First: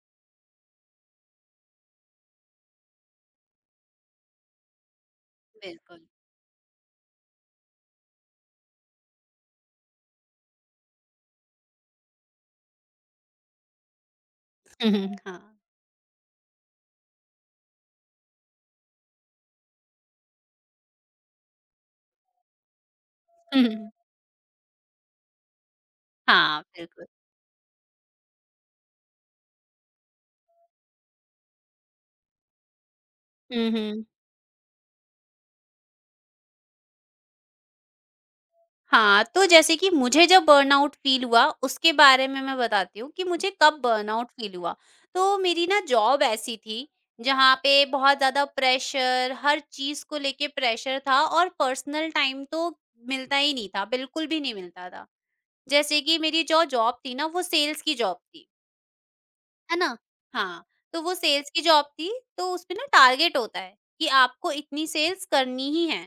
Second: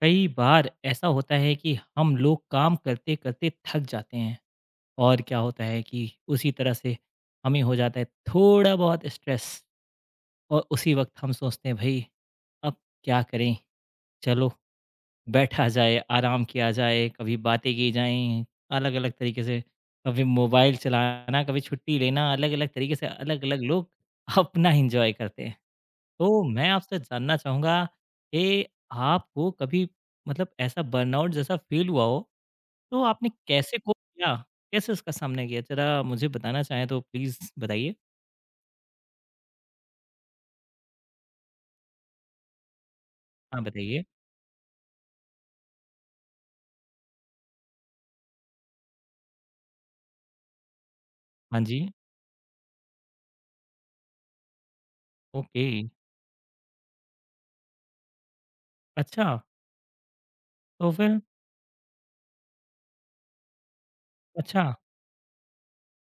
कई बार ऐसा होता है कि हम लोग काम करते करते थक जाते हैं और क्या होता है बिल्कुल। कि उसी तरह से हमें हो जाता है थोड़ा बहुत स्ट्रेस और उसी वक्त हम सोचते हैं भाई अब क्या करें चलो हुँ, हुँ, हाँ। बैठा जाए आराम किया जाए कभी बातें की जाएं अलग अलग तरीके से कभी मोबाइल चलाना कभी छुट्टी लेना अलग अलग तरीके से अलग अलग हुँ, लोग हुँ। अपना इंजॉय करते हैं। तो हाँ, मैं आपसे बिल्कुल। जानना चाहूँगा कि आपको कभी मतलब ऐसा बर्नआउट जैसा फ़ील हुआ हो, तो आपने हुँ, कैसे कोप हुँ। किया? कैसे उसका सामना किया? ज़रा मुझे बताना चाहें तो प्लीज़ बताइए। हाँ, तो जैसे कि मुझे जब बर्नआउट फ़ील हुआ उसके बारे में मैं बताती हूँ कि मुझे हाँ, कब बताइए। बर्नआउट फ़ील हुआ। तो मेरी ना जॉब ऐसी थी जहाँ पे बहुत ज़्यादा प्रेशर हर चीज़ को लेके प्रेशर था और हाँ जी, पर्सनल टाइम तो मिलता ही नहीं था, बिल्कुल भी नहीं मिलता था। ओके। जैसे कि मेरी जो जॉब थी ना वो सेल्स की जॉब थी। अच्छा, है ना? हाँ, तो तो वो फिर? सेल्स की जॉब थी, तो उसपे ना टारगेट होता है कि आपको अच्छा, इतनी सेल्स करनी ही है।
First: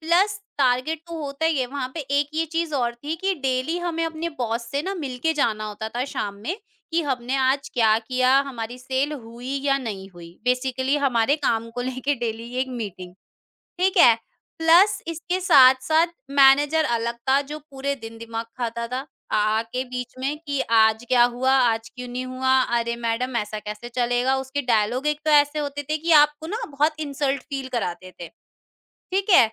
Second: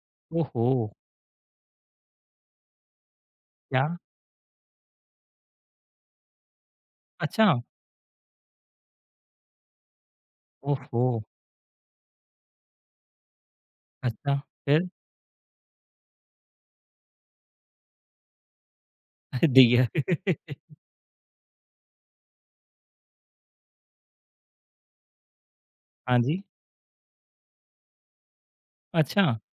प्लस ओहो! टारगेट तो होता ही है, वहाँ पे एक ये चीज़ और थी कि डेली क्या? हमें अपने बॉस से ना मिलके जाना होता था शाम में कि हमने अच्छा, आज क्या किया, हमारी सेल हुई या नहीं हुई। बेसिकली ओहो! हमारे काम को लेके डेली एक मीटिंग। ठीक है? अच्छा, फिर? प्लस इसके साथ-साथ मैनेजर अलग था जो पूरे दिन दिमाग खाता था, आ आके दिया। बीच में कि आज क्या हुआ? आज क्यों नहीं हुआ? अरे मैडम ऐसा कैसे चलेगा? उसके डायलॉग एक तो ऐसे होते थे कि हाँ जी, आपको ना बहुत इंसल्ट फील कराते थे, अच्छा, ठीक है?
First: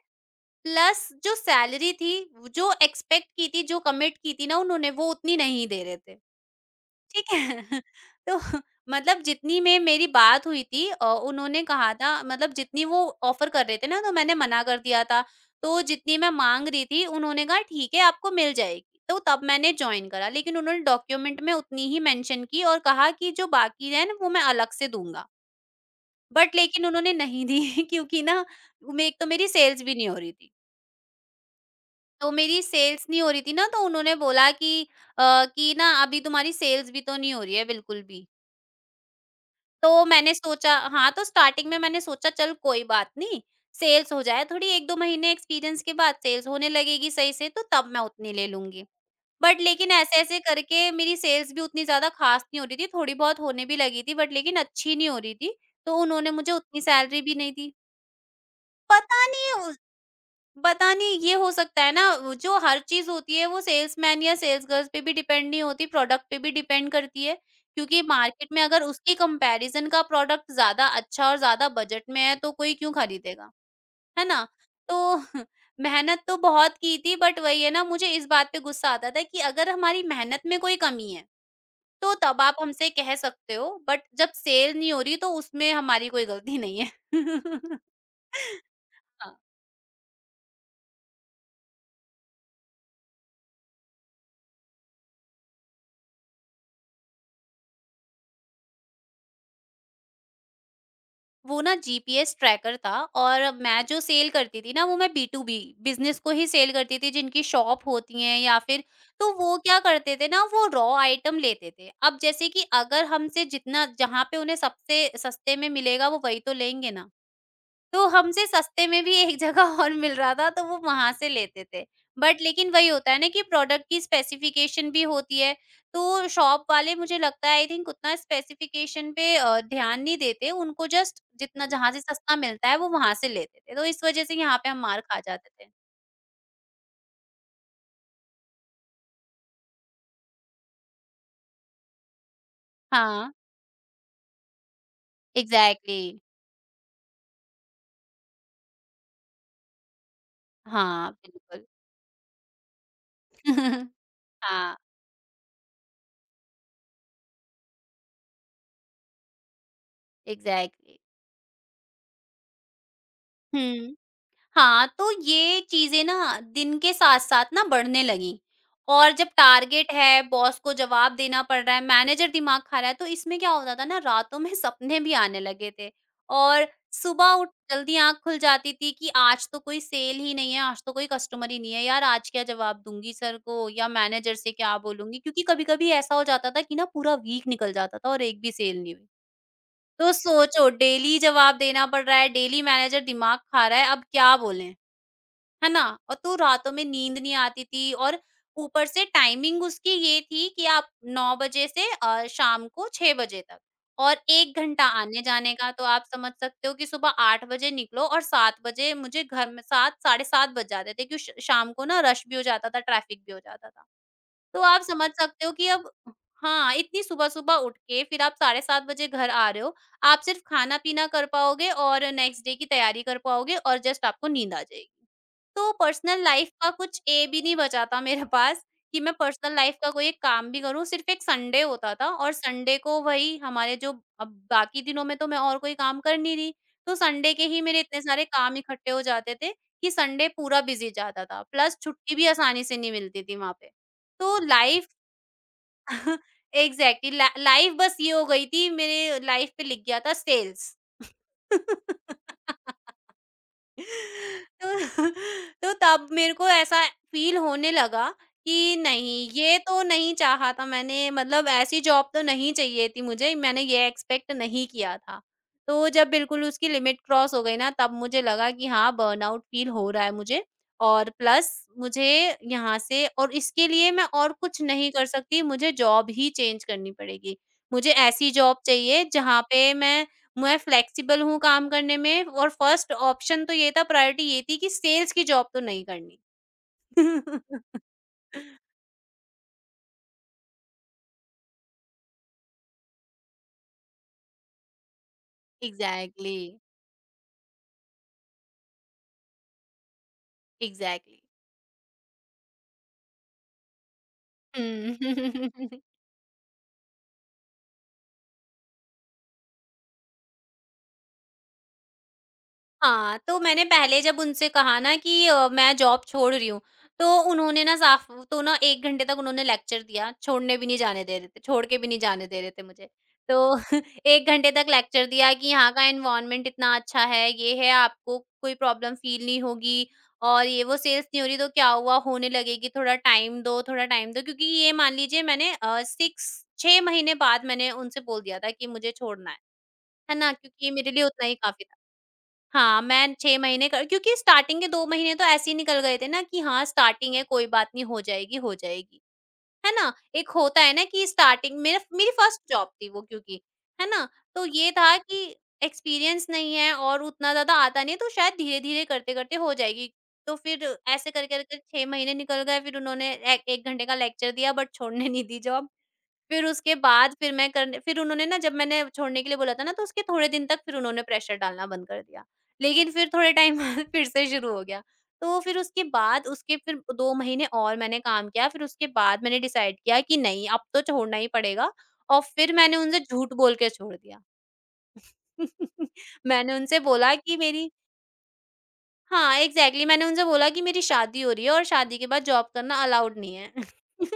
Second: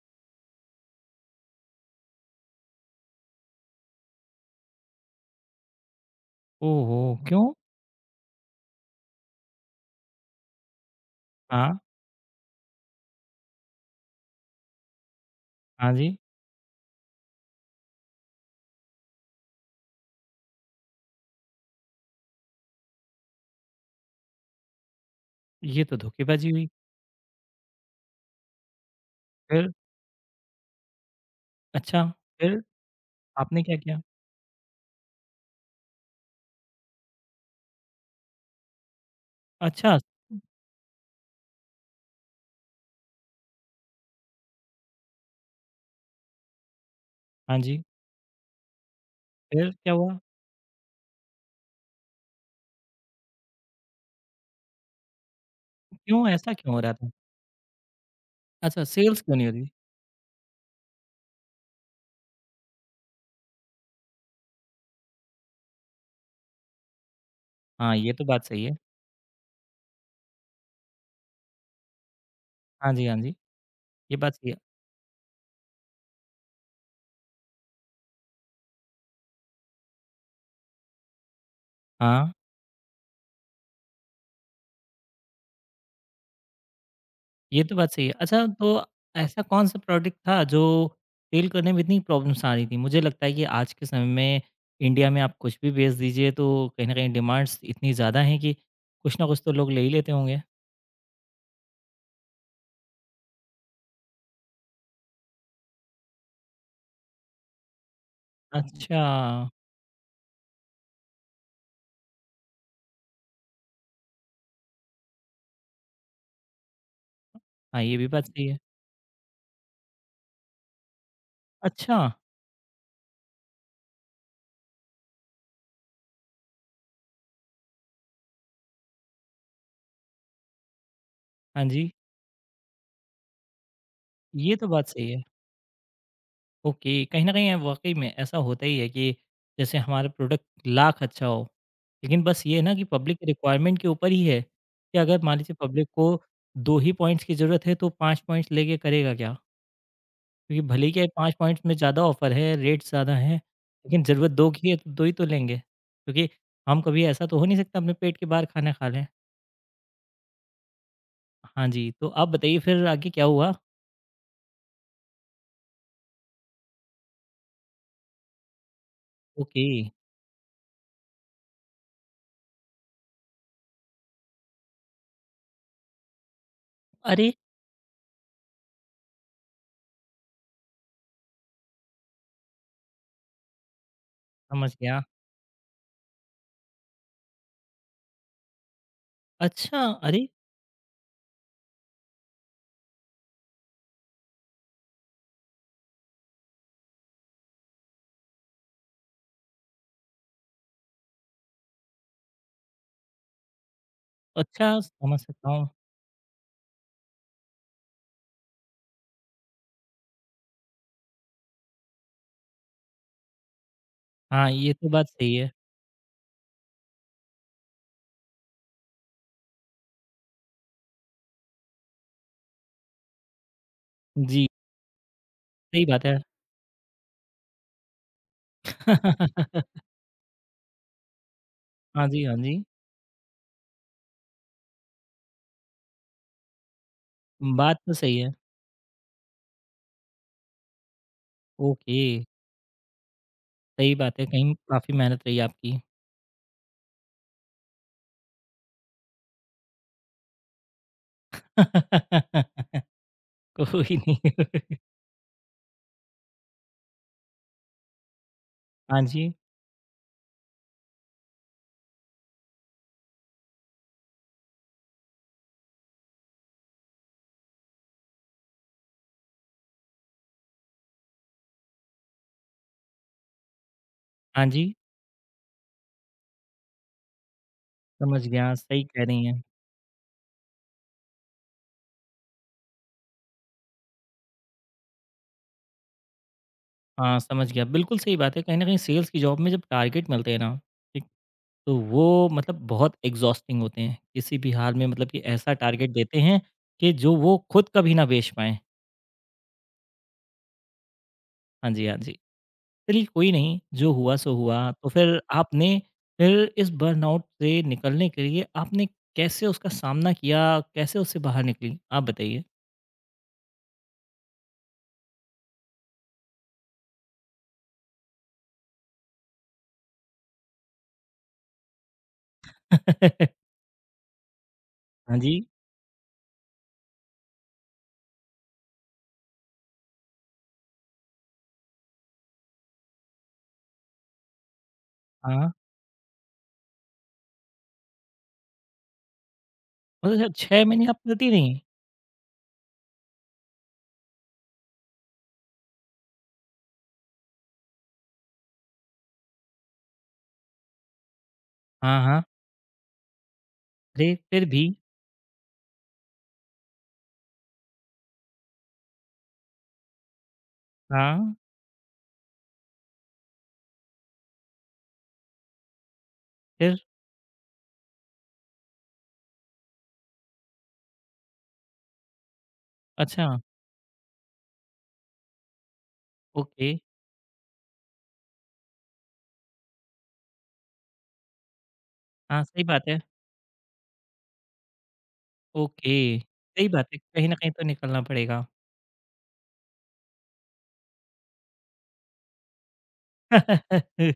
प्लस जो सैलरी थी, जो एक्सपेक्ट की थी, जो कमिट की थी ना उन्होंने, वो उतनी नहीं दे रहे थे। ओहो! ठीक है। क्यों? तो मतलब जितनी में मेरी बात हुई थी उन्होंने हाँ, कहा था मतलब जितनी वो ऑफर कर रहे थे ना तो मैंने मना कर दिया था, तो हाँ जी, जितनी मैं मांग रही थी उन्होंने कहा ठीक है आपको मिल जाएगी तो तब मैंने ज्वाइन करा लेकिन उन्होंने डॉक्यूमेंट में उतनी ही मेंशन की और कहा कि जो बाकी है ना वो मैं अलग से दूंगा। ये तो धोखेबाज़ी बट हुई। लेकिन उन्होंने नहीं दी क्योंकि ना एक तो मेरी फिर? सेल्स भी नहीं हो रही थी, अच्छा, तो फिर मेरी सेल्स नहीं हो रही थी आपने ना क्या तो किया? उन्होंने बोला कि कि ना अभी तुम्हारी सेल्स भी तो नहीं हो रही है बिल्कुल भी, अच्छा। तो मैंने सोचा हाँ, तो स्टार्टिंग में मैंने सोचा चल कोई बात नहीं, सेल्स हो जाए थोड़ी 1-2 महीने एक्सपीरियंस के बाद सेल्स होने लगेगी सही से हाँ तो जी, तब मैं उतनी ले लूँगी। बट फिर लेकिन क्या हुआ? ऐसे-ऐसे करके मेरी सेल्स भी उतनी ज़्यादा ख़ास नहीं हो रही थी, थोड़ी बहुत होने भी लगी थी बट लेकिन अच्छी नहीं हो रही थी, तो क्यों उन्होंने मुझे ऐसा क्यों हो उतनी रहा था? सैलरी भी नहीं दी। अच्छा सेल्स पता क्यों नहीं हो रही? नहीं, पता नहीं, ये हो सकता है ना वो जो हर चीज होती है वो सेल्समैन या सेल्स गर्ल्स पे भी डिपेंड नहीं होती, प्रोडक्ट पे भी डिपेंड करती है हाँ, क्योंकि ये तो बात मार्केट में सही है। अगर उसकी कंपैरिजन का प्रोडक्ट ज्यादा अच्छा और ज्यादा बजट में है तो कोई क्यों हाँ जी, हाँ जी, खरीदेगा? ये है बात ना? सही है। तो मेहनत तो बहुत की थी बट वही है ना, मुझे इस बात पे गुस्सा आता था कि अगर हमारी मेहनत में कोई कमी है तो हाँ, तब आप हमसे कह सकते हो बट जब सेल नहीं हो रही तो उसमें हमारी कोई गलती नहीं है। ये तो बात सही है। अच्छा तो हाँ। ऐसा कौन-सा प्रोडक्ट था जो सेल करने में इतनी प्रॉब्लम्स आ रही थी? मुझे लगता है कि आज के समय में इंडिया में आप कुछ भी बेच दीजिए तो कहीं न कहीं डिमांड्स इतनी ज़्यादा हैं कि कुछ ना कुछ तो लोग ले ही लेते होंगे। वो ना जीपीएस ट्रैकर था और मैं जो सेल करती थी ना वो मैं बी2बी बिजनेस को ही सेल करती थी जिनकी शॉप होती है या फिर, अच्छा, तो वो क्या करते थे ना वो रॉ आइटम लेते थे, अब जैसे कि अगर हमसे जितना जहाँ पे उन्हें सबसे सस्ते में मिलेगा वो वही तो लेंगे ना, हाँ ये तो भी बात हमसे सही है। सस्ते में भी एक जगह और मिल रहा था तो वो वहाँ से लेते थे। अच्छा, बट लेकिन वही होता है ना कि प्रोडक्ट की स्पेसिफ़िकेशन भी होती है, तो शॉप वाले मुझे लगता है आई थिंक उतना स्पेसिफ़िकेशन पे ध्यान नहीं देते, उनको जस्ट हाँ जितना जी, जहाँ से सस्ता मिलता है वो वहाँ से लेते थे, तो इस वज़ह से ये यहाँ तो पे हम बात मार सही खा है। जाते थे। ओके, कहीं न कहीं वाक़ई में ऐसा होता ही है कि जैसे हमारा प्रोडक्ट लाख अच्छा हो, लेकिन बस ये है ना कि पब्लिक के हाँ, रिक्वायरमेंट के ऊपर ही है, कि अगर मान लीजिए पब्लिक एग्ज़ैक्टली। को 2 ही पॉइंट्स की ज़रूरत है, तो 5 पॉइंट्स लेके करेगा क्या? क्योंकि भले ही क्या है हाँ, 5 पॉइंट्स बिल्कुल। में ज़्यादा ऑफ़र है, रेट्स ज़्यादा हैं, लेकिन ज़रूरत 2 की हाँ, है तो 2 ही तो लेंगे, क्योंकि हम कभी ऐसा तो हो नहीं सकता अपने पेट के बाहर खाना खा लें। एग्ज़ैक्टली। हाँ जी, तो आप बताइए फिर आगे क्या हुआ? हुँ। हाँ, तो ये चीज़ें ना दिन के साथ-साथ ना बढ़ने लगीं और जब ओके, टारगेट है, बॉस को जवाब देना पड़ रहा है, मैनेजर दिमाग खा रहा है, तो इसमें क्या होता था ना रातों में सपने भी आने लगे थे और अरे! सुबह उठ जल्दी आँख खुल जाती थी कि आज तो कोई सेल ही नहीं है, आज तो कोई कस्टमर ही नहीं है, यार आज क्या जवाब दूँगी सर को या मैनेजर से समझ क्या गया। बोलूँगी? क्योंकि कभी-कभी ऐसा हो जाता था कि ना पूरा वीक निकल जाता था और एक भी सेल नहीं हुई। अच्छा, तो अरे! सोचो डेली जवाब देना पड़ रहा है, डेली मैनेजर दिमाग खा रहा है, अब क्या बोलें? है ना? और तो रातों में नींद नहीं आती थी और ऊपर से टाइमिंग उसकी ये थी कि आप 9 बजे से शाम को 6 बजे तक और 1 अच्छा, घंटा समझ सकता आने-जाने हूँ। का, तो आप समझ सकते हो कि सुबह 8 बजे निकलो और 7 बजे मुझे घर में 7, साढ़े 7 बज जाते थे क्यों श शाम को ना रश भी हो जाता था, ट्रैफिक भी हो जाता था। हाँ, तो ये आप तो बात समझ सही सकते है। हो कि अब हाँ, इतनी सुबह-सुबह उठ के फिर आप साढ़े 7 बजे घर आ रहे हो, आप सिर्फ़ खाना-पीना कर पाओगे और नेक्स्ट डे की तैयारी कर पाओगे और जस्ट आपको जी, नींद आ जाएगी। तो सही बात है। पर्सनल लाइफ का कुछ ए भी नहीं बचा था मेरे पास कि मैं पर्सनल लाइफ का कोई एक काम भी करूँ, सिर्फ़ एक संडे होता हाँ था जी, और हाँ जी। संडे को वही हमारे जो, अब बाकी दिनों में तो मैं और कोई काम कर नहीं रही, तो संडे के ही बात मेरे तो इतने सही सारे है। काम इकट्ठे हो जाते थे कि संडे पूरा बिज़ी जाता था, प्लस ओके, छुट्टी भी आसानी से नहीं मिलती थी वहाँ पे। सही बात है तो कहीं लाइफ़ काफ़ी मेहनत रही आपकी। एग्ज़ैक्टली ला लाइफ़ बस ये हो गई थी, मेरे लाइफ़ पे लिख गया था सेल्स। कोई नहीं। तो तो तब मेरे को ऐसा फ़ील होने लगा कि हाँ नहीं, जी, ये तो नहीं चाहा था मैंने, मतलब ऐसी जॉब तो नहीं चाहिए थी मुझे, मैंने ये एक्सपेक्ट नहीं किया था। तो जब बिल्कुल उसकी लिमिट क्रॉस हो गई ना तब मुझे लगा कि हाँ, बर्नआउट फ़ील हो रहा है मुझे और प्लस मुझे यहाँ से, और इसके लिए मैं और हाँ कुछ जी, नहीं कर सकती, मुझे जॉब ही चेंज करनी पड़ेगी। मुझे समझ ऐसी गया। जॉब सही कह चाहिए रही हैं। जहाँ पे मैं फ्लेक्सिबल हूँ काम करने में, और फर्स्ट ऑप्शन तो ये था, प्रायोरिटी ये थी कि सेल्स की जॉब तो नहीं करनी। हाँ, समझ गया। बिल्कुल सही बात है। कहीं न कहीं सेल्स की जॉब में जब टारगेट मिलते हैं ना, ठीक, तो वो मतलब बहुत एग्ज़ॉस्टिंग होते हैं। किसी भी हाल में मतलब कि ऐसा टारगेट देते एग्जैक्टली, हैं कि जो वो खुद कभी ना बेच पाएँ। एग्जैक्टली। हाँ जी, हाँ जी। चलिए कोई नहीं, जो हुआ सो हुआ। तो फिर आपने हुँ। फिर इस बर्नआउट से निकलने के लिए आपने कैसे उसका सामना किया? कैसे उससे बाहर निकलीं? आप बताइए? हाँ, तो मैंने पहले जब उनसे कहा ना कि मैं जॉब छोड़ रही हूँ, तो उन्होंने ना साफ तो ना 1 घंटे तक उन्होंने लेक्चर दिया, छोड़ के भी नहीं जाने दे रहे थे मुझे। तो 1 घंटे तक लेक्चर हाँ जी, दिया कि यहाँ का एनवायरनमेंट इतना अच्छा है, ये है, आपको कोई प्रॉब्लम फील नहीं होगी और ये वो सेल्स नहीं हो रही तो क्या हुआ, होने लगेगी, थोड़ा टाइम दो, थोड़ा टाइम दो। क्योंकि ये मान लीजिए मैंने हाँ। 6 महीने बाद मैंने उनसे बोल दिया था कि मुझे छोड़ना मतलब है ना? शायद 6 क्योंकि ये महीने मेरे आप लिए उतना मिलती ही रहीं? काफ़ी था। हाँ, मैं 6 महीने कर, क्योंकि स्टार्टिंग के 2 महीने तो ऐसे ही निकल गए थे ना कि हाँ, स्टार्टिंग है कोई बात नहीं, हो जाएगी, हो जाएगी। है ना? एक होता है ना कि स्टार्टिंग मेरा हाँ, मेरी हाँ। फर्स्ट जॉब थी वो क्योंकि, है ना? अरे! फिर तो भी ये था कि एक्सपीरियंस नहीं है और उतना ज़्यादा आता नहीं है तो शायद धीरे-धीरे करते-करते हो जाएगी। तो फिर ऐसे हाँ, कर-कर के 6 महीने निकल गए, फिर उन्होंने ए 1 घंटे का लेक्चर दिया बट छोड़ने नहीं दी जॉब। फिर उसके फिर? बाद फिर उन्होंने ना, जब मैंने छोड़ने के लिए बोला था ना तो उसके थोड़े दिन तक फिर उन्होंने प्रेशर डालना बंद कर दिया। लेकिन फिर थोड़े अच्छा, टाइम बाद फिर से शुरू हो गया। तो फिर उसके बाद उसके ओके। फिर 2 महीने और मैंने काम किया, फिर उसके बाद मैंने डिसाइड किया कि नहीं अब तो छोड़ना ही पड़ेगा, और हाँ, फिर सही मैंने बात है। उनसे झूठ बोल के छोड़ दिया। ओके, मैंने सही उनसे बात है, बोला कहीं न कि कहीं तो मेरी निकलना पड़ेगा। हाँ, एग्ज़ैक्टली, मैंने उनसे बोला कि मेरी शादी हो रही है और शादी के बाद जॉब करना अलाउड नहीं है।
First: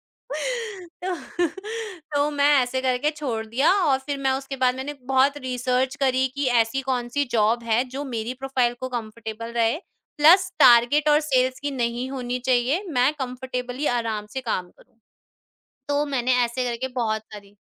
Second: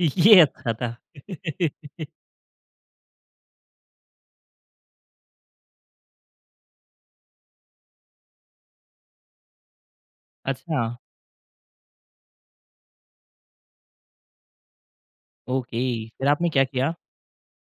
ये अच्छा था। तो तो मैं ऐसे करके छोड़ दिया और फिर मैं उसके बाद मैंने बहुत रिसर्च करी कि ऐसी कौन-सी जॉब है जो मेरी प्रोफ़ाइल को कंफर्टेबल रहे, प्लस अच्छा, टारगेट और सेल्स की नहीं होनी चाहिए, मैं कंफर्टेबली आराम से काम करूँ। ओके, तो फिर मैंने आपने क्या ऐसे करके किया? बहुत सारी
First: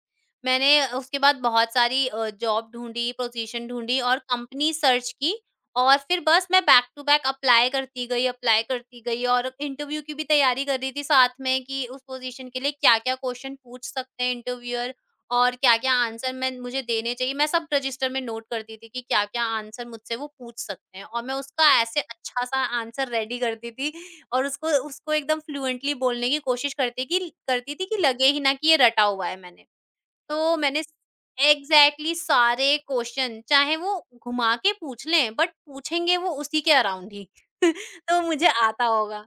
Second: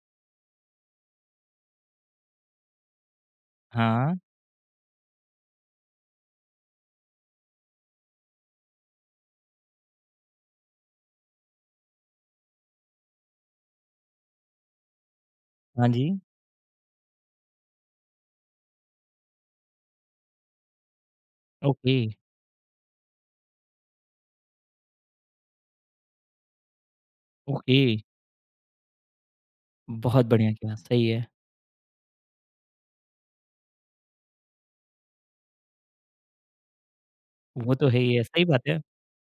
मैंने उसके बाद बहुत सारी जॉब ढूँढी, पोज़ीशन ढूँढी हाँ, और कंपनी सर्च की, और फिर बस मैं बैक टू बैक अप्लाई करती गई और इंटरव्यू की भी तैयारी कर रही थी साथ में कि उस पोज़ीशन के लिए क्या-क्या क्वेश्चन पूछ सकते हैं इंटरव्यूअर और हाँ क्या-क्या जी। आंसर मैं मुझे देने चाहिए, मैं सब रजिस्टर में नोट करती थी कि क्या-क्या आंसर मुझसे वो पूछ सकते हैं और मैं उसका ओके, ऐसे अच्छा-सा आंसर रेडी करती थी और उसको उसको एकदम फ्लुएंटली बोलने की कोशिश करती ओके। थी कि लगे ही ना कि ये रटा हुआ है मैंने। बहुत बढ़िया तो किया, मैंने सही है। एग्ज़ैक्टली सारे क्वेश्चन, चाहे वो घुमा के पूछ लें बट पूछेंगे वो उसी के अराउंड ही। वो तो है ही तो है, सही मुझे बात है, आता होगा।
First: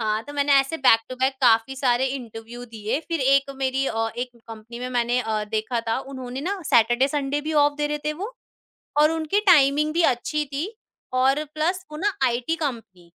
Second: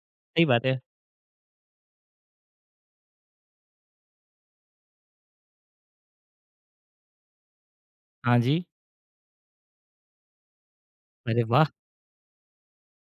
हाँ, तो सही मैंने बात ऐसे है। बैक टू बैक काफ़ी सारे इंटरव्यू दिए, फिर एक कंपनी में मैंने देखा था, उन्होंने ना सैटरडे संडे भी ऑफ दे रहे थे वो हाँ जी, और उनकी टाइमिंग भी अच्छी थी अरे और वाह! प्लस वो ना आईटी कंपनी,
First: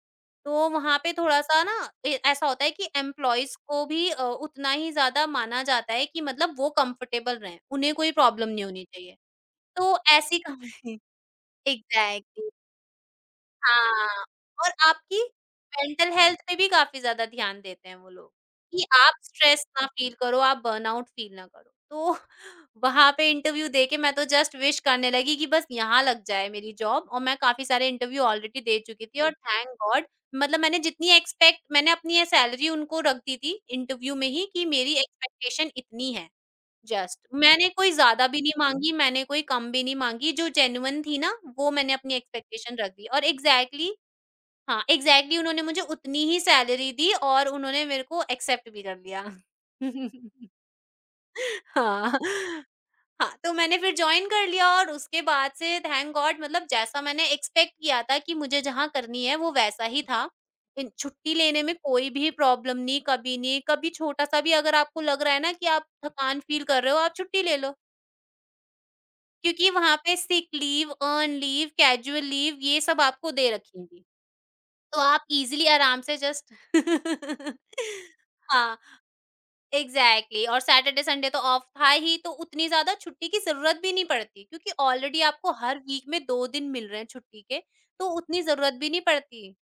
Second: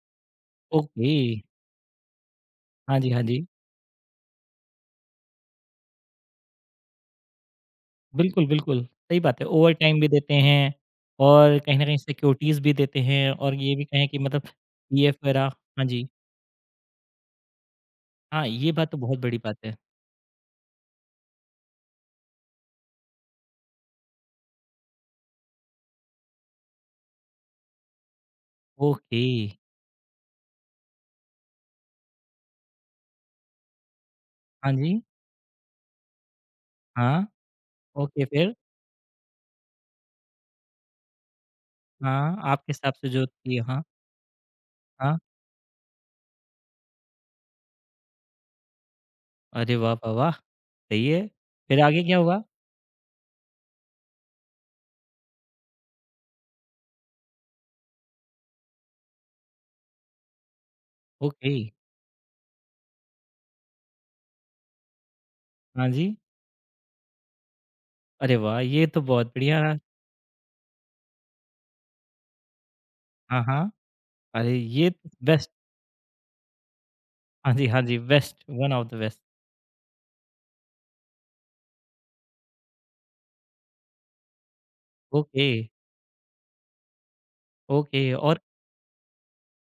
तो वहाँ ओके। पे थोड़ा-सा ना ए ऐसा होता है कि हाँ जी, हाँ जी। एम्प्लॉइज़ को भी उतना ही ज़्यादा माना जाता है कि मतलब वो कंफर्टेबल रहें, उन्हें कोई बिल्कुल, प्रॉब्लम नहीं बिल्कुल, होनी चाहिए। सही बात है। तो ओवरटाइम भी देते ऐसी हैं कंपनी और कहीं न कहीं एग्ज़ैक्टली। सिक्योरिटीज़ भी देते हैं और ये भी कहें कि हाँ, मतलब और पीएफ आपकी वगैरह। हाँ जी, मेंटल हेल्थ पे भी काफ़ी ज़्यादा ध्यान देते हैं वो लोग, हाँ, ये कि बात तो आप बहुत बड़ी बात स्ट्रेस है। ना फ़ील करो, आप बर्नआउट फ़ील ना करो। तो वहाँ पे इंटरव्यू देके मैं तो जस्ट विश करने लगी कि बस यहाँ लग जाए मेरी जॉब और मैं काफ़ी सारे इंटरव्यू ऑलरेडी दे चुकी थी ओके, और थैंक गॉड मतलब मैंने जितनी एक्सपेक्ट मैंने अपनी ये सैलरी उनको रख दी थी इंटरव्यू में ही कि हाँ मेरी जी, एक्सपेक्टेशन इतनी है। जस्ट हाँ, मैंने कोई ओके ज़्यादा भी नहीं फिर? माँगी, मैंने कोई कम भी नहीं माँगी, जो जेन्युइन थी ना, वो मैंने अपनी हाँ, आपके एक्सपेक्टेशन रख हिसाब दी से और जो थी हाँ, एग्ज़ैक्टली। हाँ, हाँ। एग्ज़ैक्टली उन्होंने मुझे उतनी ही सैलरी दी और उन्होंने मेरे को एक्सेप्ट भी कर लिया। अरे वाह, वाह, वाह! सही है। फिर आगे हाँ, क्या हुआ? हाँ, तो मैंने फिर जॉइन कर लिया और उसके बाद से थैंक गॉड मतलब जैसा मैंने एक्सपेक्ट किया था कि मुझे जहाँ करनी है, वो वैसा ही था। इन छुट्टी ओके, लेने में कोई भी प्रॉब्लम नहीं, कभी नहीं, कभी छोटा-सा भी अगर आपको लग रहा है ना कि आप हाँ जी। थकान फ़ील कर रहे हो, आप छुट्टी ले लो। अरे वाह! ये तो बहुत बढ़िया क्योंकि रहा। वहाँ पे sick leave, earn leave, casual leave ये सब आपको हाँ, दे हाँ। रखेंगी। अरे ये तो आप बेस्ट, इज़िली आराम से जस्ट हाँ जी, हाँ जी, बेस्ट, वन हाँ, ऑफ द बेस्ट। एग्ज़ैक्टली और सैटरडे, संडे तो ऑफ था ही तो उतनी ज़्यादा छुट्टी की ज़रूरत भी नहीं पड़ती क्योंकि ऑलरेडी ओके, आपको हर वीक में 2 दिन मिल रहे हैं छुट्टी के, ओके तो उतनी ज़रूरत भी नहीं पड़ती।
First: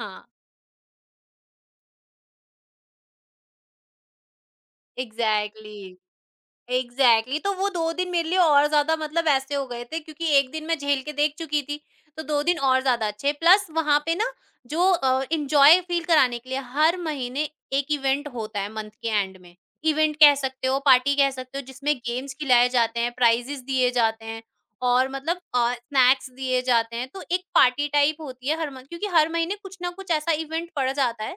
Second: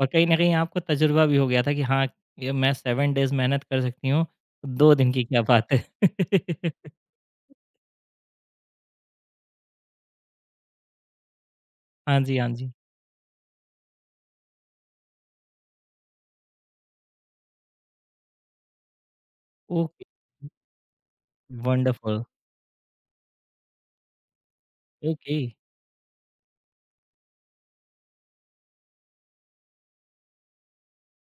और कहीं हाँ, न कहीं आपको तजुर्बा भी हो गया था कि हाँ, ये मैं 7 डेज़ मेहनत कर सकती हूँ, 2 दिन की क्या बात है। एग्ज़ैक्टली। एग्ज़ैक्टली तो वो 2 दिन मेरे लिए और ज़्यादा मतलब ऐसे हो गए थे क्योंकि 1 दिन मैं झेल के देख चुकी थी, हाँ तो जी, 2 हाँ दिन जी। और ज़्यादा अच्छे प्लस वहाँ पे ना जो एन्जॉय फ़ील कराने के लिए हर महीने एक इवेंट होता है मंथ के एंड में। ओके, इवेंट कह सकते हो, पार्टी कह सकते हो जिसमें वंडरफुल। गेम्स खिलाए जाते हैं, प्राइज़ेज़ दिए जाते हैं और ओके, मतलब स्नैक्स दिए जाते हैं। तो एक पार्टी टाइप होती है हर मं क्योंकि हर महीने कुछ ना कुछ ऐसा इवेंट पड़ जाता है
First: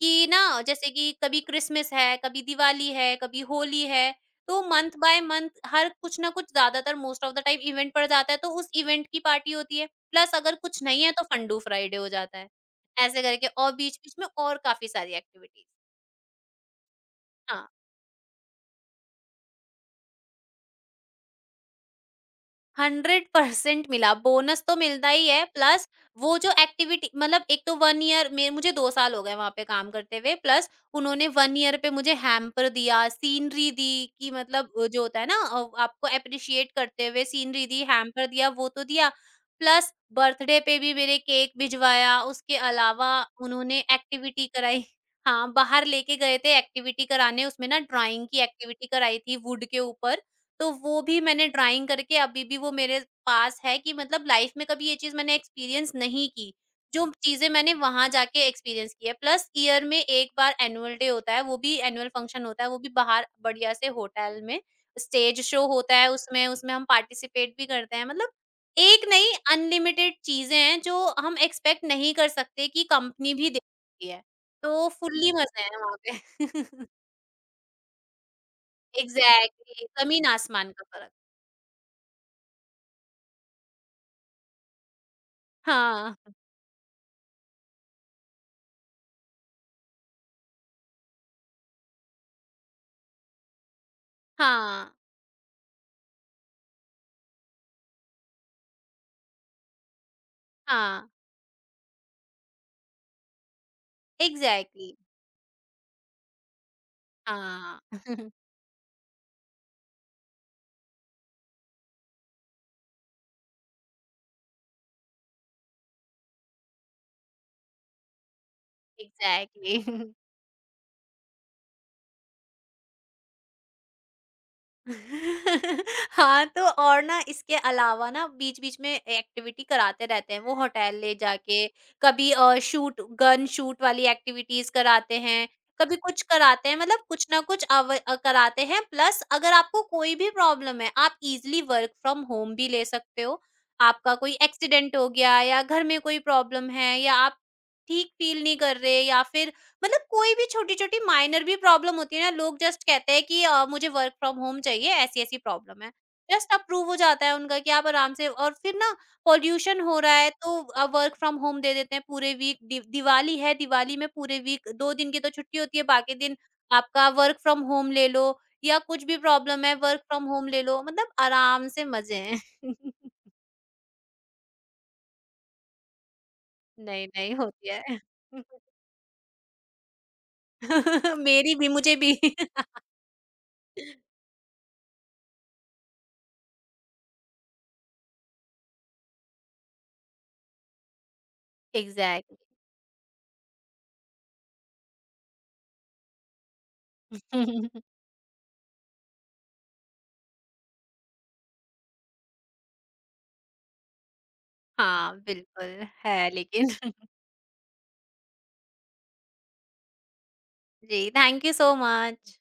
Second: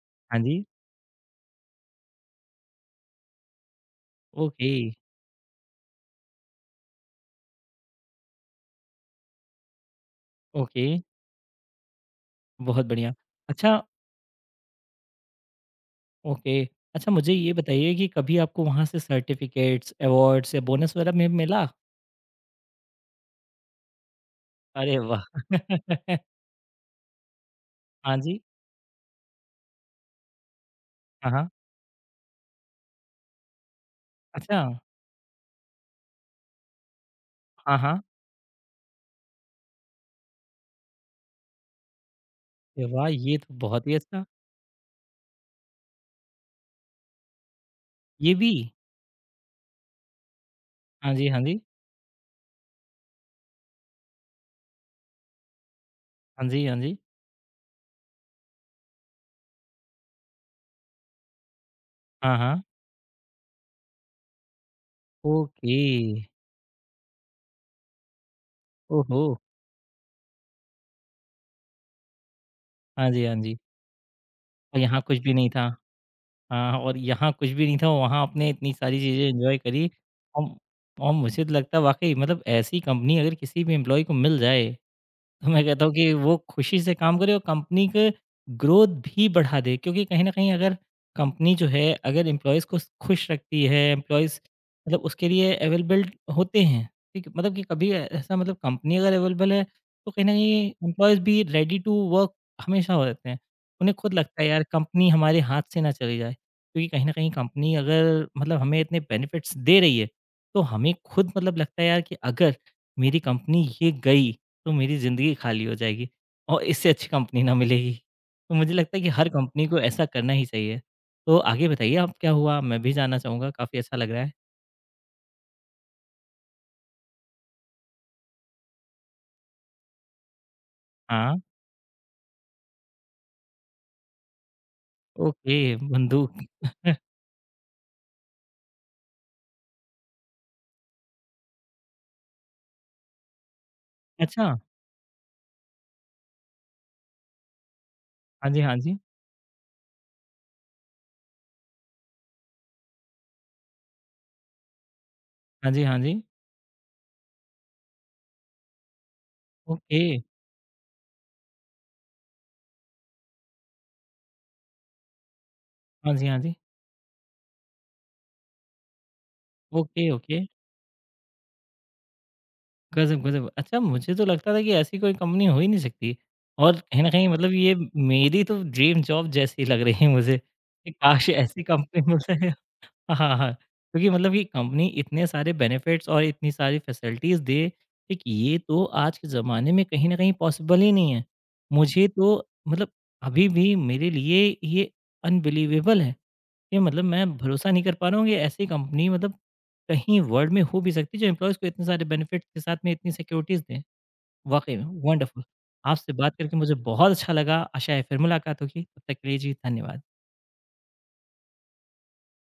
कि हाँ ना जी, जैसे कि कभी क्रिसमस है, कभी दिवाली है, कभी होली है, तो ओके, मंथ बाय मंथ हर कुछ ना कुछ ज़्यादातर most of the time event पड़ जाता है, तो उस इवेंट की पार्टी होती है, प्लस अगर कुछ ओके, नहीं है तो फन डू फ्राइडे हो जाता है। बहुत बढ़िया। ऐसे करके और अच्छा बीच-बीच में और काफ़ी सारी एक्टिविटीज़। ओके, अच्छा मुझे ये हाँ। बताइए कि कभी आपको वहाँ से सर्टिफ़िकेट्स, अवार्ड्स या बोनस वगैरह में मिला? 100% मिला, बोनस तो अरे मिलता वाह! ही है प्लस वो जो एक्टिविटी मतलब एक तो 1 हाँ ईयर जी। मे मुझे 2 साल हो गए वहाँ पे काम करते हुए प्लस उन्होंने हाँ, हाँ। 1 ईयर पे मुझे हैम्पर दिया, सीनरी दी कि अच्छा! मतलब जो होता है ना आपको एप्रिशिएट करते हुए सीनरी हाँ, दी, हाँ। हैम्पर दिया, वो तो दिया। प्लस बर्थडे पे भी मेरे केक भिजवाया, उसके अरे वाह! अलावा ये तो उन्होंने बहुत ही अच्छा। एक्टिविटी कराई। हाँ, बाहर लेके गए थे एक्टिविटी कराने, उसमें ना ड्राइंग ये की भी? एक्टिविटी कराई थी वुड के ऊपर। तो वो हाँ भी जी, हाँ मैंने जी। ड्राइंग करके अभी भी वो मेरे पास है कि मतलब लाइफ में कभी ये चीज़ मैंने एक्सपीरियंस नहीं हाँ की। जी, हाँ जी। जो चीज़ें मैंने वहाँ जाके एक्सपीरियंस की है। प्लस ईयर में 1 बार एनुअल डे होता है, वो भी एनुअल हाँ, फंक्शन हाँ। होता है, वो भी बाहर बढ़िया से होटल में। Stage show okay. होता है उसमें, उसमें हम पार्टिसिपेट भी करते हैं। मतलब एक ओहो! नहीं अनलिमिटेड चीज़ें हैं जो हम एक्सपेक्ट नहीं कर सकते कि हाँ जी, हाँ कंपनी भी जी। देती है। और तो यहाँ कुछ फुल्ली भी नहीं मज़े था। हैं वहाँ पे। हाँ, और यहाँ कुछ भी नहीं था, वहाँ आपने इतनी सारी चीज़ें एन्जॉय एग्ज़ैक्टली करी। ज़मीन औ आसमान का और फ़र्क। मुझे तो लगता है वाक़ई मतलब ऐसी कंपनी अगर किसी भी एम्प्लॉयी को मिल जाए तो मैं कहता हूँ कि हाँ। वो खुशी से काम करे और कंपनी के ग्रोथ भी बढ़ा दे क्योंकि कहीं न कहीं अगर कंपनी जो है अगर एम्प्लॉइज़ को खुश रखती है, एम्प्लॉइज़ हाँ, मतलब उसके लिए अवेलेबल होते हैं, ठीक है? मतलब कि कभी ऐसा मतलब कंपनी अगर अवेलेबल है, तो कहीं न कहीं हाँ, एम्प्लॉइज़ भी रेडी टू वर्क हमेशा हो जाते हैं। उन्हें खुद लगता है यार एग्ज़ैक्टली। कंपनी हमारे हाथ से ना चली जाए, क्योंकि कहीं न कहीं कंपनी हाँ, अगर मतलब हमें इतने बेनिफिट्स दे रही है, तो हमें खुद मतलब लगता है यार कि अगर मेरी कंपनी ये गई तो मेरी ज़िंदगी खाली हो जाएगी और इससे अच्छी कंपनी ना मिलेगी। तो मुझे लगता है कि हर कंपनी को एग्ज़ैक्टली। ऐसा करना ही चाहिए। तो आगे बताइए अब क्या हुआ? मैं भी जानना चाहूँगा, काफ़ी अच्छा लग रहा है। हाँ, तो और ना इसके अलावा ना बीच-बीच में एक्टिविटी कराते रहते हैं वो होटल ले हाँ, जाके, कभी शूट गन शूट वाली एक्टिविटीज़ कराते हैं, ओके, कभी कुछ बंदूक। कराते हैं मतलब कुछ ना कुछ कराते हैं प्लस अगर आपको कोई भी प्रॉब्लम है, आप ईज़िली वर्क फ्रॉम होम भी ले सकते हो। आपका कोई अच्छा, एक्सीडेंट हो गया या घर में कोई प्रॉब्लम है या आप ठीक फ़ील हाँ नहीं जी, हाँ कर जी। रहे या फिर मतलब कोई भी छोटी-छोटी माइनर भी प्रॉब्लम होती है ना, लोग जस्ट कहते हैं कि मुझे वर्क फ्रॉम होम चाहिए, ऐसी-ऐसी हाँ जी, प्रॉब्लम है। हाँ जी। जस्ट अप्रूव हो जाता है उनका कि आप आराम से और फिर ना पॉल्यूशन हो ओके, रहा है तो वर्क फ्रॉम होम दे देते हैं पूरे वीक। दि दिवाली है, दिवाली में पूरे वीक 2 दिन की तो छुट्टी होती है, हाँ बाकी जी, दिन हाँ जी। आपका वर्क फ्रॉम होम ले लो या कुछ भी प्रॉब्लम है work okay, from okay. Home ले लो, मतलब आराम से मज़े हैं। गज़ब, गज़ब। अच्छा मुझे तो लगता था कि ऐसी कोई कंपनी हो ही नहीं सकती और कहीं नहीं, न कहीं नहीं मतलब होती ये है। मेरी तो ड्रीम जॉब जैसी लग रही है मुझे कि काश मेरी ऐसी भी, मुझे कंपनी भी। मिल जाए। हाँ, हाँ। क्योंकि मतलब कि कंपनी इतने सारे बेनिफिट्स और इतनी सारी फैसिलिटीज़ दे, ठीक ये तो आज के ज़माने में कहीं न कहीं पॉसिबल ही नहीं है। मुझे एग्ज़ैक्टली। तो मतलब अभी भी मेरे लिए ये अनबिलीवेबल है। ये मतलब मैं भरोसा नहीं कर पा रहा हूँ कि ऐसी कंपनी मतलब कहीं वर्ल्ड में हो भी सकती है जो एम्प्लॉइज़ को इतने सारे बेनिफिट्स के साथ में इतनी सिक्योरिटीज़ दें। वाक़ई में हाँ, वंडरफुल। बिल्कुल आपसे है बात करके लेकिन मुझे बहुत अच्छा लगा। आशा है फिर मुलाकात होगी। तब तक के लिए जी धन्यवाद। जी, थैंक यू सो मच।